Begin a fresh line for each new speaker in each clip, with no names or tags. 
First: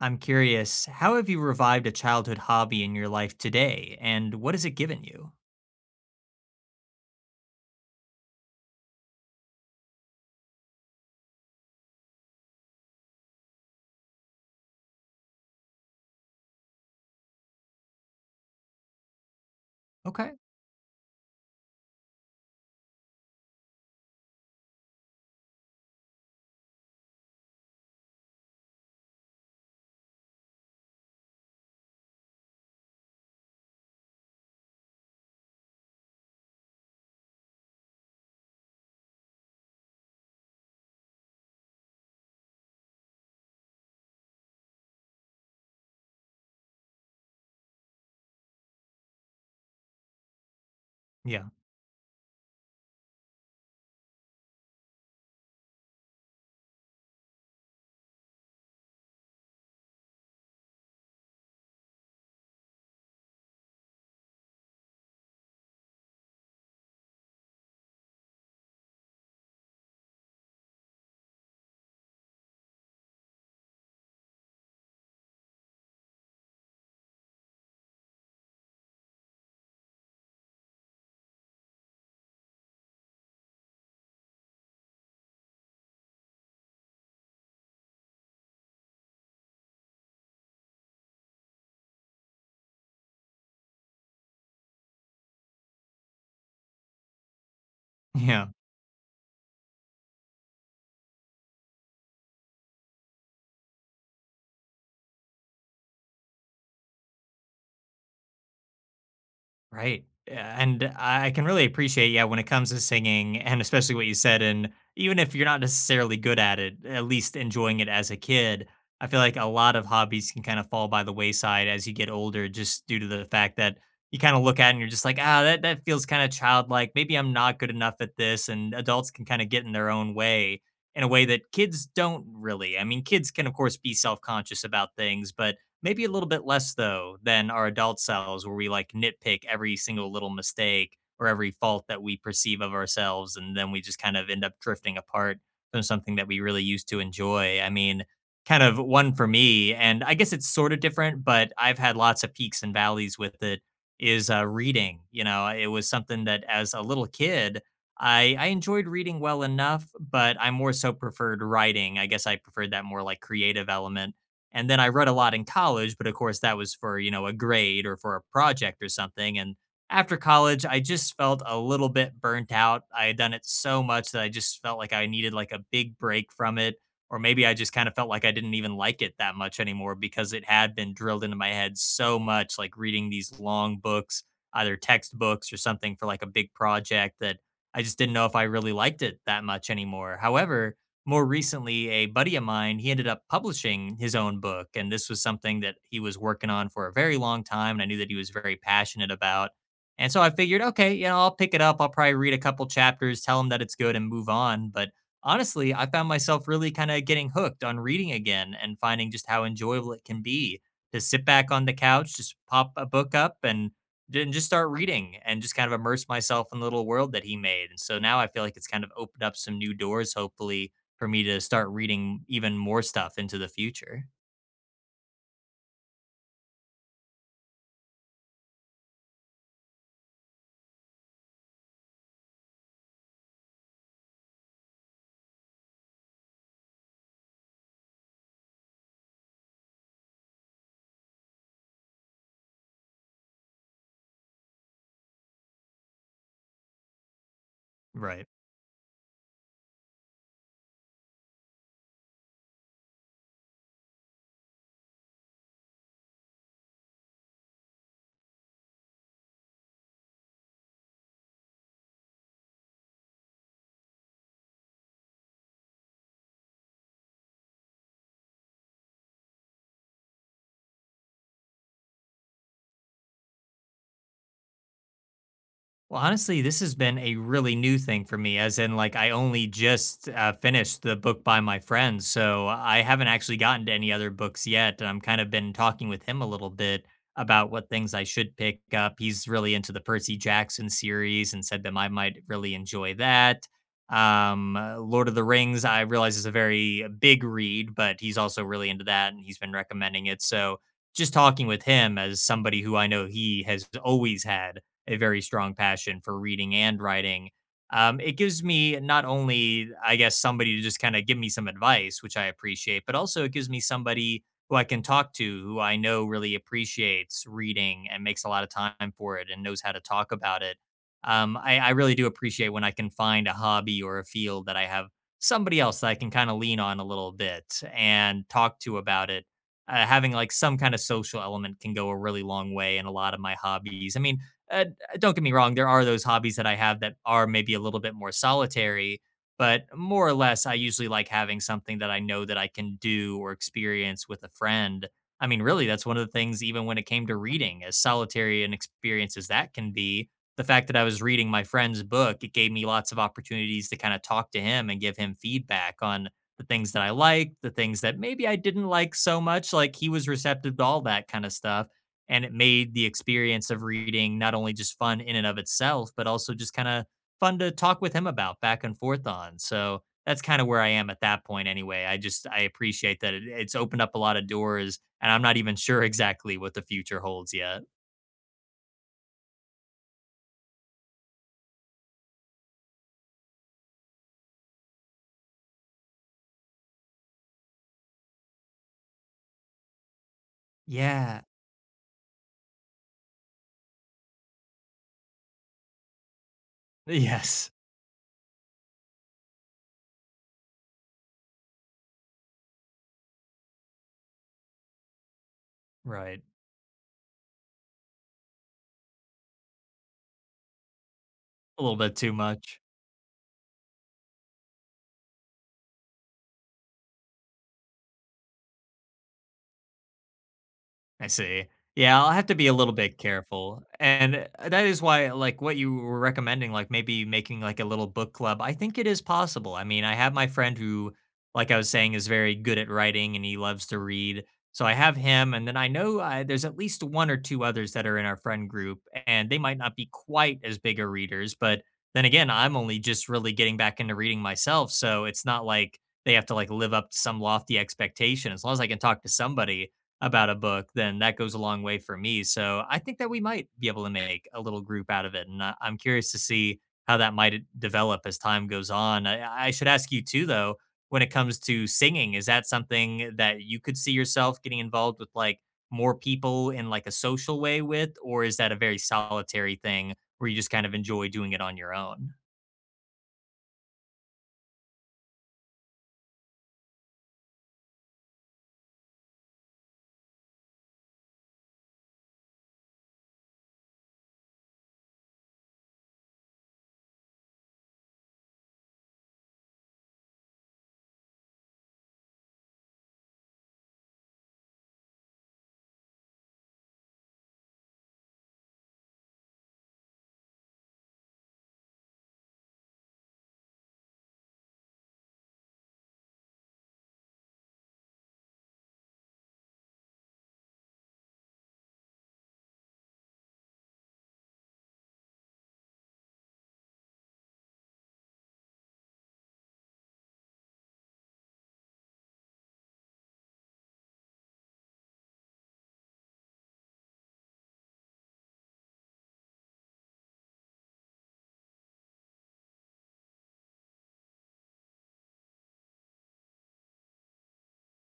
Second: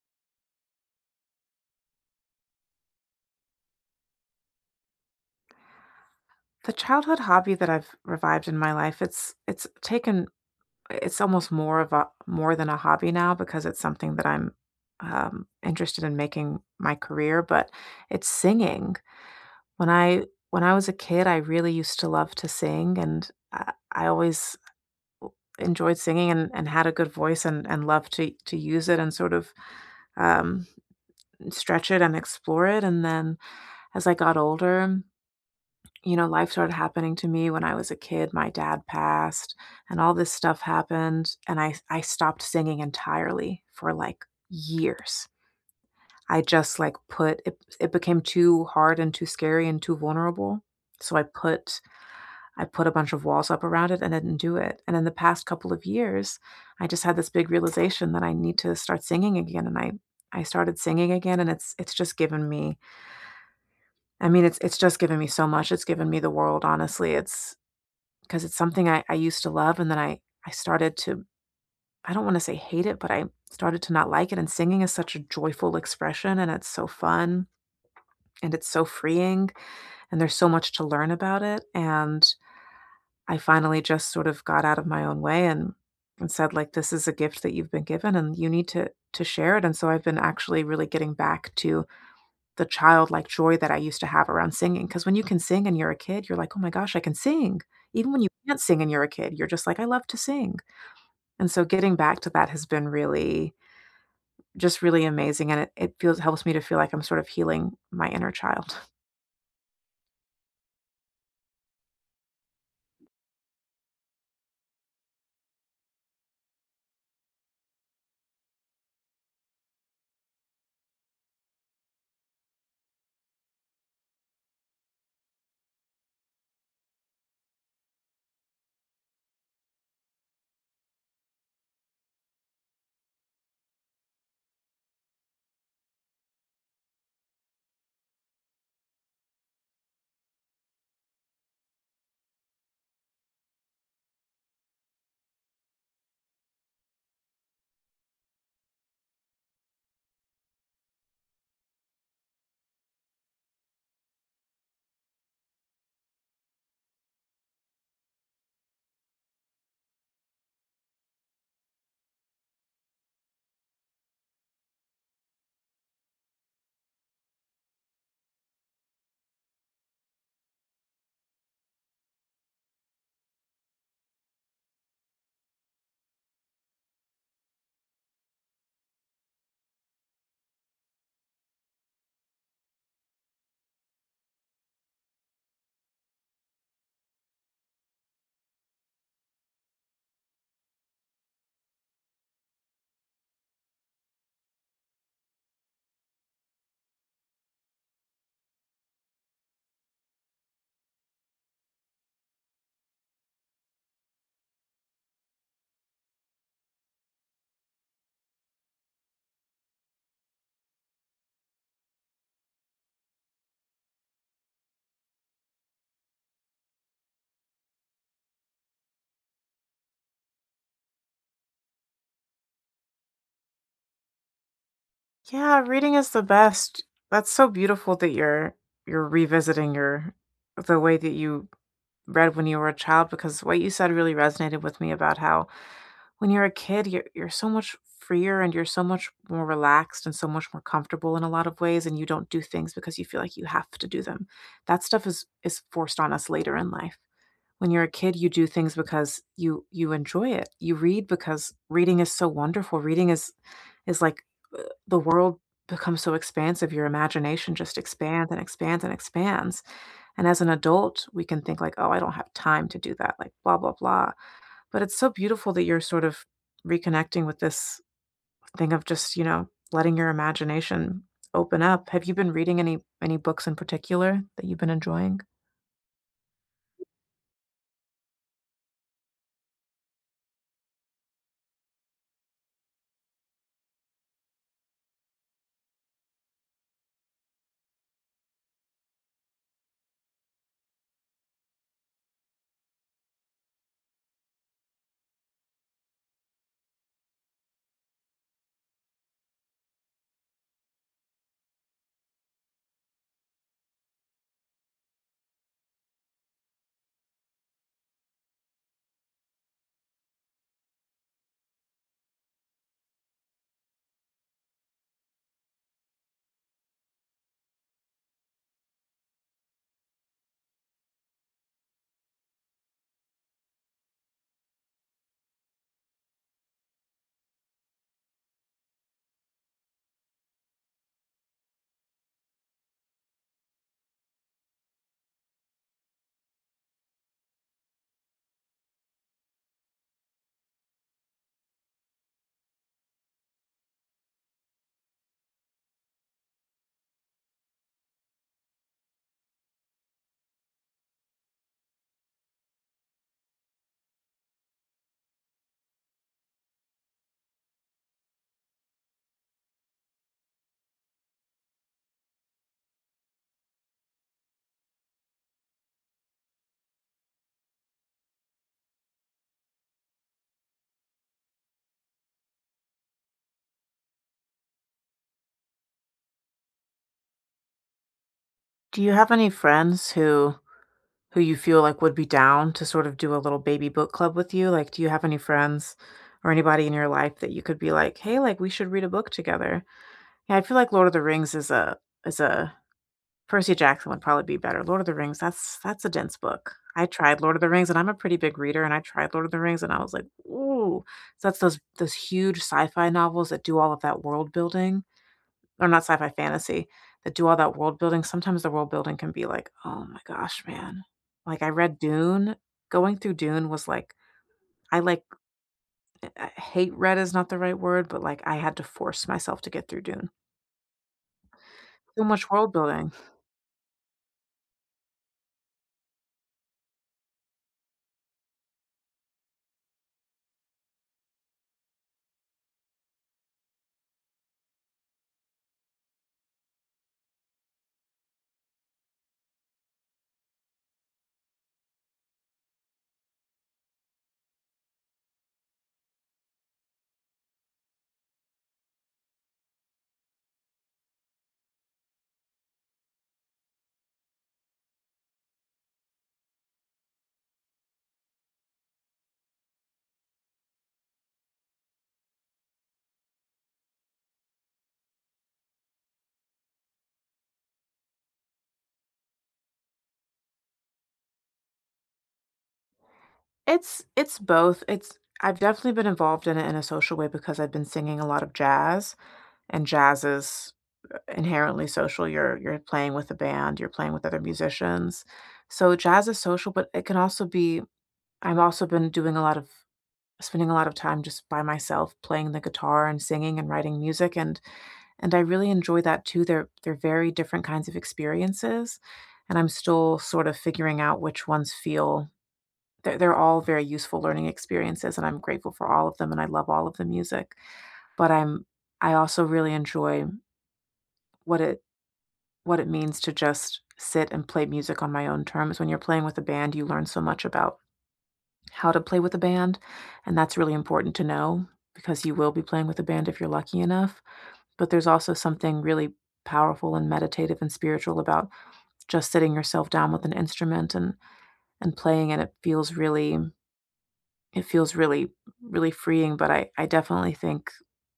I'm curious, how have you revived a childhood hobby in your life today, and what has it given you?
The childhood hobby that I've revived in my life, it's taken it's almost more than a hobby now because it's something that I'm interested in making my career, but it's singing. When I
Okay.
when I was a kid, I really used to love to sing, and I always enjoyed singing and had a good voice and loved to use it and sort of um, stretch it and explore it. And then as I got older, life started happening to me when I was a kid. My dad passed and all this stuff happened and I stopped singing entirely for, like, years. I just, like, put it became too hard and too scary and too vulnerable, so
Yeah.
I put a bunch of walls up around it and didn't do it, and in the past couple of years, I just had this big realization that I need to start singing again, and I started singing again, and it's just given me I mean, it's just given me so much. It's given me the world, honestly. It's because it's something I used to love and then I started to I don't want to say hate it, but I started to not like it. And singing is such a joyful expression and it's so fun and it's so freeing and there's so much to learn about it. And I finally just sort of got out of my own way and said, like, this is a gift that you've been given and you need to share it. And so I've been actually really getting back to the childlike joy that I used to have around singing. Because when you can sing and you're a kid, you're like, oh my gosh, I can sing. Even when you
Yeah.
can't sing and you're a kid, you're just like, I love to sing. And so getting back to that has been really just really amazing, and it feels helps me to feel like I'm sort of healing my inner child.
Right. Yeah, and I can really appreciate, yeah, when it comes to singing, and especially what you said, and even if you're not necessarily good at it, at least enjoying it as a kid. I feel like a lot of hobbies can kind of fall by the wayside as you get older, just due to the fact that you kind of look at it and you're just like, ah, that feels kind of childlike. Maybe I'm not good enough at this. And adults can kind of get in their own way in a way that kids don't really. I mean, kids can, of course, be self conscious about things, but maybe a little bit less though than our adult selves where we like nitpick every single little mistake or every fault that we perceive of ourselves and then we just kind of end up drifting apart from something that we really used to enjoy. I mean, kind of one for me and I guess it's sort of different, but I've had lots of peaks and valleys with it is reading. You know, it was something that as a little kid I enjoyed reading well enough, but I more so preferred writing. I guess I preferred that more like creative element, and then I read a lot in college, but of course that was for, you know, a grade or for a project or something. And after college, I just felt a little bit burnt out. I had done it so much that I just felt like I needed like a big break from it. Or maybe I just kind of felt like I didn't even like it that much anymore because it had been drilled into my head so much, like reading these long books, either textbooks or something for like a big project, that I just didn't know if I really liked it that much anymore. However, more recently, a buddy of mine, he ended up publishing his own book. And this was something that he was working on for a very long time and I knew that he was very passionate about. And so I figured, okay, you know, I'll pick it up. I'll probably read a couple chapters, tell him that it's good and move on. But honestly, I found myself really kind of getting hooked on reading again and finding just how enjoyable it can be to sit back on the couch, just pop a book up and just start reading and just kind of immerse myself in the little world that he made. And so now I feel like it's kind of opened up some new doors, hopefully, for me to start reading even more stuff into the future.
Yeah, reading is the best. That's so beautiful that you're revisiting your the way that you read when you were a child because what you said really resonated with me about how when you're a kid you're so much freer and you're so much more relaxed and so much more comfortable in a lot of ways and you don't do things because you feel like you have to do them. That stuff is forced on us later in life. When you're a kid,
Right.
you do things because you enjoy it. You read because reading is so wonderful. Reading is like the world becomes so expansive. Your imagination just expands and expands and expands. And as an adult, we can think like, "Oh, I don't have time to do that," like blah blah blah. But it's so beautiful that you're sort of reconnecting with this thing of just, you know, letting your imagination open up. Have you been reading any books in particular that you've been enjoying?
Well, honestly, this has been a really new thing for me, as in, like, I only just finished the book by my friend. So I haven't actually gotten to any other books yet. And I'm kind of been talking with him a little bit about what things I should pick up. He's really into the Percy Jackson series and said that I might really enjoy that. Lord of the Rings, I realize is a very big read, but he's also really into that and he's been recommending it. So just talking with him as somebody who I know he has always had a very strong passion for reading and writing. It gives me not only, I guess, somebody to just kind of give me some advice, which I appreciate, but also it gives me somebody who I can talk to, who I know really appreciates reading and makes a lot of time for it and knows how to talk about it. I really do appreciate when I can find a hobby or a field that I have somebody else that I can kind of lean on a little bit and talk to about it. Having like some kind of social element can go a really long way in a lot of my hobbies. I mean, uh, don't get me wrong, there are those hobbies that I have that are maybe a little bit more solitary, but more or less, I usually like having something that I know that I can do or experience with a friend. I mean, really, that's one of the things, even when it came to reading, as solitary an experience as that can be, the fact that I was reading my friend's book, it gave me lots of opportunities to kind of talk to him and give him feedback on the things that I liked, the things that maybe I didn't like so much. Like he was receptive to all that kind of stuff and it made the experience of reading not only just fun in and of itself but also just kind of fun to talk with him about back and forth on. So that's kind of where I am at that point anyway. I just, I appreciate that it's opened up a lot of doors and I'm not even sure exactly what the future holds yet.
Do you have any friends who you feel like would be down to sort of do a little baby book club with you? Like, do you have any friends or anybody in your life that you could be like, "Hey, like, we should read a book together"? Yeah, I feel like Lord of the
Yeah.
Rings is a Percy Jackson would probably be better. Lord of the Rings, that's a dense book. I tried Lord of the
Yes.
Rings, and I'm a pretty big reader, and I tried Lord of the Rings, and I was like, "Ooh." So that's those huge sci-fi novels that do all of that world building or not sci-fi
Right.
fantasy that do all that world building, sometimes the world building can be like, "Oh my gosh, man." Like I
A little
read
bit too
Dune.
much.
Going through Dune was like I like I hate read is not the right word, but like I had to force myself to get through Dune.
I see. Yeah,
So
I'll have
much
to be
world
a little
building.
bit careful. And that is why, like, what you were recommending, like maybe making like a little book club, I think it is possible. I mean, I have my friend who, like I was saying, is very good at writing and he loves to read. So I have him. And then I know there's at least one or two others that are in our friend group, and they might not be quite as big of readers. But then again, I'm only just really getting back into reading myself. So it's not like they have to like live up to some lofty expectation. As long as I can talk to somebody about a book, then that goes a long way for me. So I think that we might be able to make a little group out of it. And I'm curious to see how that might develop as time goes on. I should ask you too, though, when it comes to singing, is that something that you could see yourself getting involved with like more people in like a social way with? Or is that a very solitary thing where you just kind of enjoy doing it on your own?
It's both. It's I've definitely been involved in it in a social way because I've been singing a lot of jazz, and jazz is inherently social. You're playing with a band, you're playing with other musicians. So jazz is social, but it can also be I've also been doing a lot of spending a lot of time just by myself playing the guitar and singing and writing music and I really enjoy that too. They're very different kinds of experiences, and I'm still sort of figuring out which ones feel they're all very useful learning experiences, and I'm grateful for all of them, and I love all of the music, but I also really enjoy what it what it means to just sit and play music on my own terms. When you're playing with a band, you learn so much about how to play with a band, and that's really important to know because you will be playing with a band if you're lucky enough, but there's also something really powerful and meditative and spiritual about just sitting yourself down with an instrument and playing, and it feels it feels really really freeing but I definitely think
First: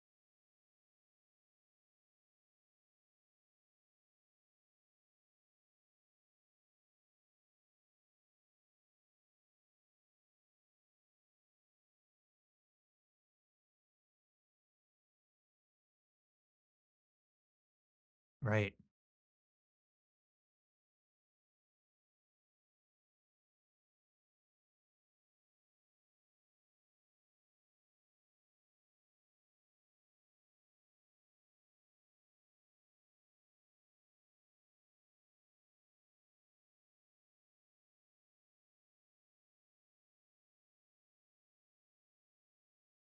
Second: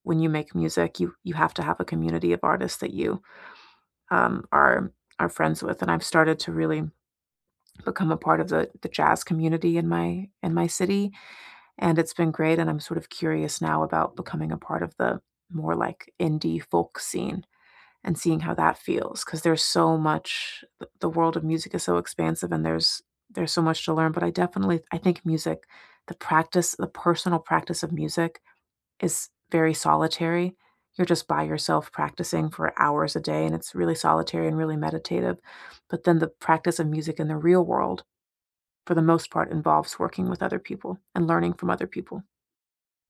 when you make music you have to have a community of artists that you um are are friends with and I've started to really become a part of the jazz community in my city and it's been great and I'm sort of curious now about becoming a part of the more like indie folk scene and seeing how
Right.
that feels, because there's so much the world of music is so expansive and there's so much to learn, but I definitely I think music, the personal practice of music is very solitary. You're just by yourself practicing for hours a day, and it's really solitary and really meditative, but then the practice of music in the real world, for the most part, involves working with other people and learning from other people.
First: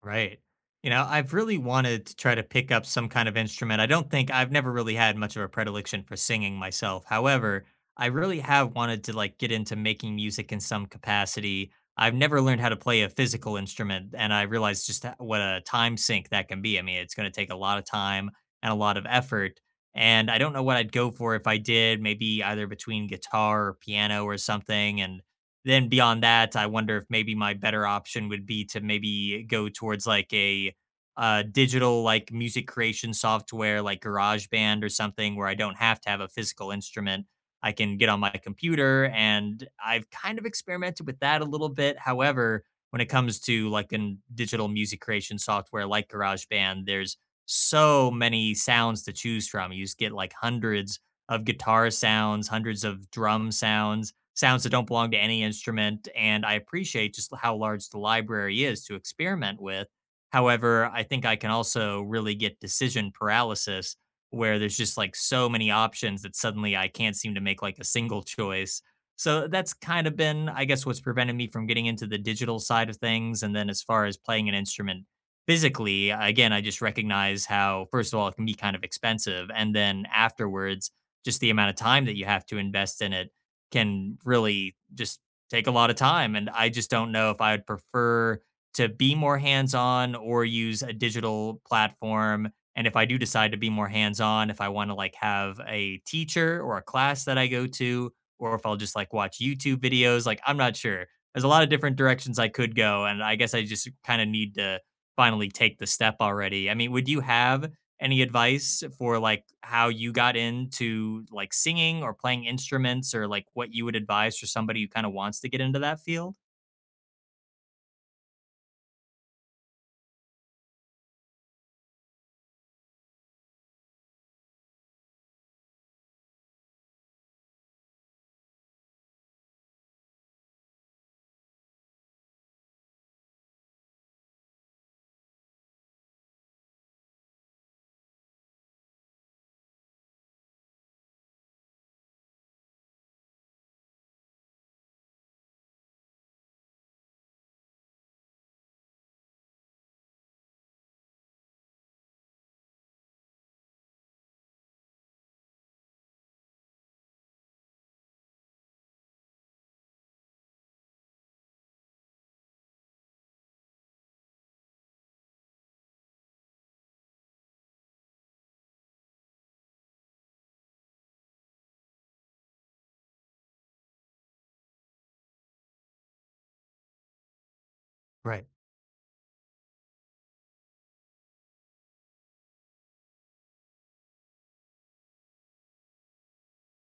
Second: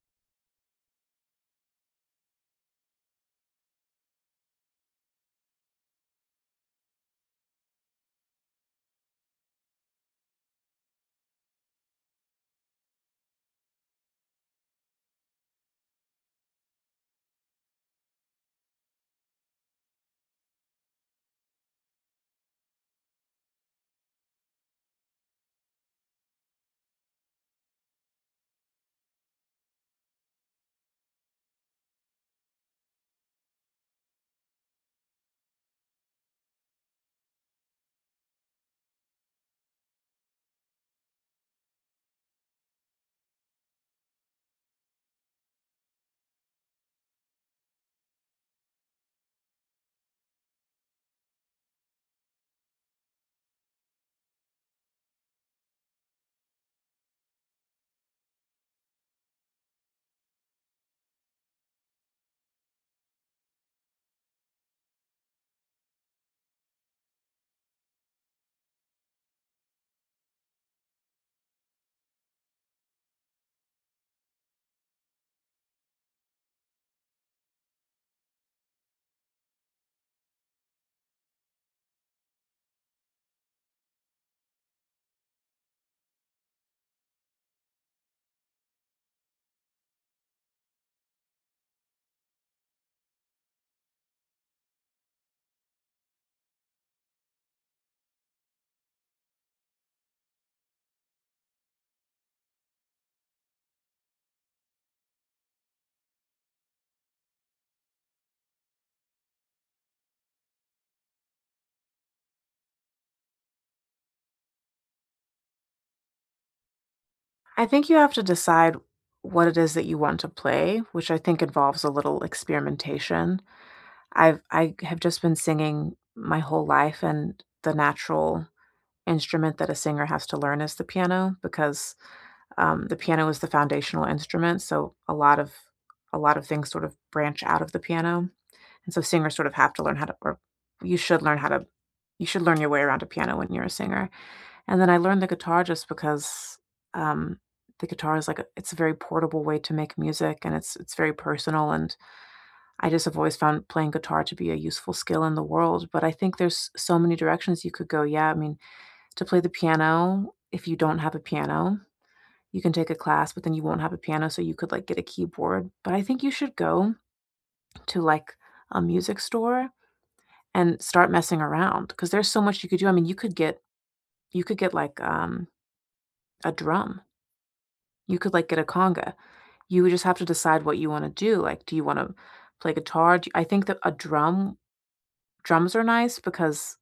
Right. You know, I've really wanted to try to pick up some kind of instrument. I don't think I've never really had much of a predilection for singing myself. However, I really have wanted to like get into making music in some capacity. I've never learned how to play a physical instrument, and I realized just what a time sink that can be. I mean, it's going to take a lot of time and a lot of effort. And I don't know what I'd go for if I did, maybe either between guitar or piano or something. And then beyond that, I wonder if maybe my better option would be to maybe go towards like a digital like music creation software like GarageBand or something where I don't have to have a physical instrument. I can get on my computer and I've kind of experimented with that a little bit. However, when it comes to like a digital music creation software like GarageBand, there's so many sounds to choose from. You just get like hundreds of guitar sounds, hundreds of drum sounds that don't belong to any instrument. And I appreciate just how large the library is to experiment with. However, I think I can also really get decision paralysis where there's just like so many options that suddenly I can't seem to make like a single choice. So that's kind of been, I guess, what's prevented me from getting into the digital side of things. And then as far as playing an instrument physically, again, I just recognize how, first of all, it can be kind of expensive. And then afterwards, just the amount of time that you have to invest in it can really just take a lot of time. And I just don't know if I would prefer to be more hands on or use a digital platform. And if I do decide to be more hands on, if I want to like have a teacher or a class that I go to, or if I'll just like watch YouTube videos, like I'm not sure. There's a lot of different directions I could go. And I guess I just kind of need to finally take the step already. I mean, would you have any advice for like how you got into like singing or playing instruments or like what you would advise for somebody who kind of wants to get into that field?
I think you have to decide what it is that you want to play, which I think involves a little experimentation. I have just been singing my whole life, and the natural instrument that a singer has to learn is the piano because, the piano is the foundational instrument, so a lot of things sort of branch out of the piano, and so singers sort of have to learn how to or you should learn how to you should learn your way around a piano when you're a singer, and then I learned the guitar just because, um, the guitar is like a it's a very portable way to make music, and it's very personal, and I just have always found playing guitar to be a useful skill in the world, but I think there's so many directions you could go. Yeah, I mean, to play the piano, if you don't have a piano, you can take a class, but then you won't have a piano, so you could like get a keyboard. But I think you should go to like a music store and start messing around because there's so much you could do. I mean, you could get like a drum. You could
Right.
like get a conga. You would just have to decide what you want to do. Like, do you want to play guitar? Do I think that a drum drums are nice because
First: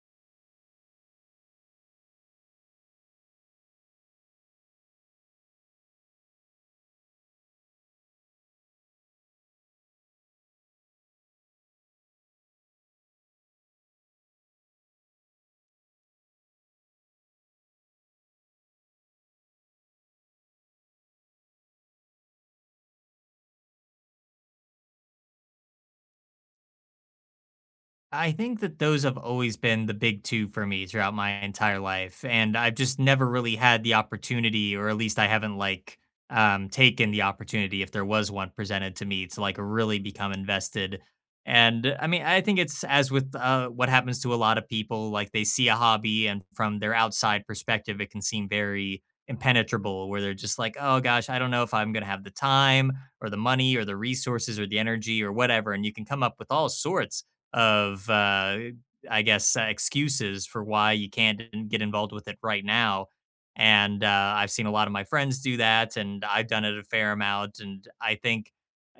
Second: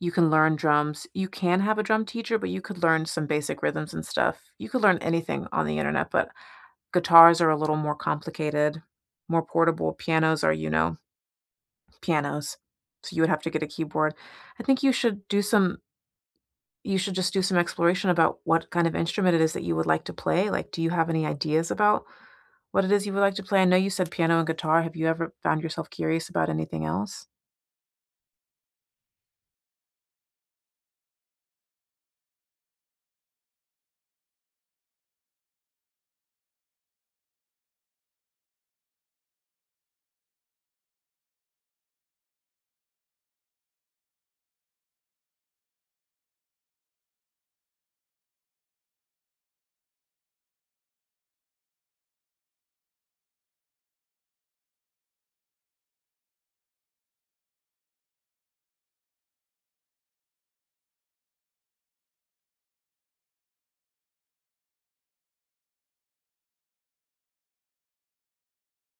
you can learn drums. You can have a drum teacher, but you could learn some basic rhythms and stuff. You could learn anything on the internet, but guitars are a little more complicated, more portable. Pianos are, you know, pianos. So you would have to get a keyboard. I think you should do some you should just do some exploration about what kind of instrument it is that you would like to play. Like, do you have any ideas about what it is you would like to play? I know you said piano and guitar. Have you ever found yourself curious about anything else?
I think that those have always been the big 2 for me throughout my entire life, and I've just never really had the opportunity, or at least I haven't, like, taken the opportunity, if there was one presented to me, to, like, really become invested. And, I mean, I think it's as with, what happens to a lot of people, like, they see a hobby, and from their outside perspective, it can seem very impenetrable, where they're just like, "Oh gosh, I don't know if I'm gonna have the time, or the money, or the resources, or the energy, or whatever," and you can come up with all sorts of I guess excuses for why you can't get involved with it right now. And I've seen a lot of my friends do that, and I've done it a fair amount. And I think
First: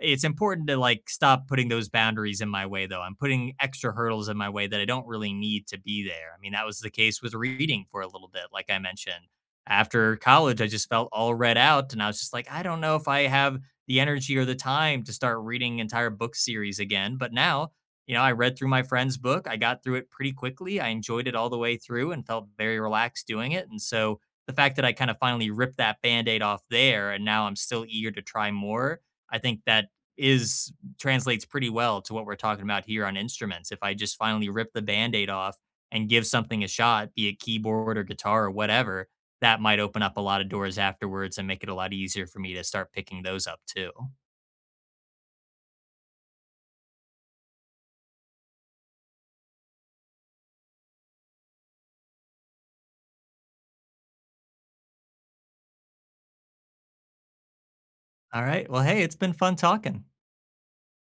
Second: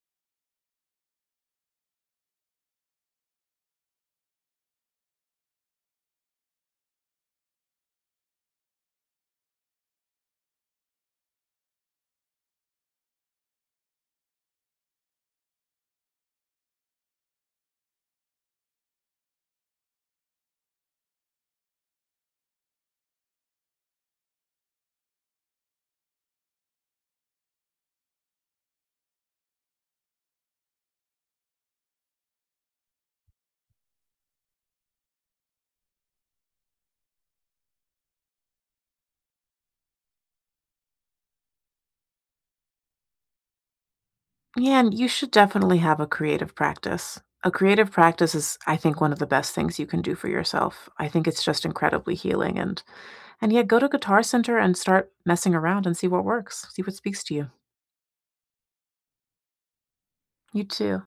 it's important to like stop putting those boundaries in my way, though. I'm putting extra hurdles in my way that I don't really need to be there. I mean, that was the case with reading for a little bit, like I mentioned. After college, I just felt all read out, and I was just like, I don't know if I have the energy or the time to start reading entire book series again. But now, you know, I read through my friend's book. I got through it pretty quickly. I enjoyed it all the way through and felt very relaxed doing it. And so the fact that I kind of finally ripped that band aid off there and now I'm still eager to try more, I think that is translates pretty well to what we're talking about here on instruments. If I just finally rip the band aid off and give something a shot, be it keyboard or guitar or whatever, that might open up a lot of doors afterwards and make it a lot easier for me to start picking those up too.
Yeah, and you should definitely have a creative practice. A creative practice is, I think, one of the best things you can do for yourself. I think it's just incredibly healing and yeah, go to Guitar Center and start messing around and see what works. See what speaks to you.
All right. Well, hey, it's been fun talking.
You too.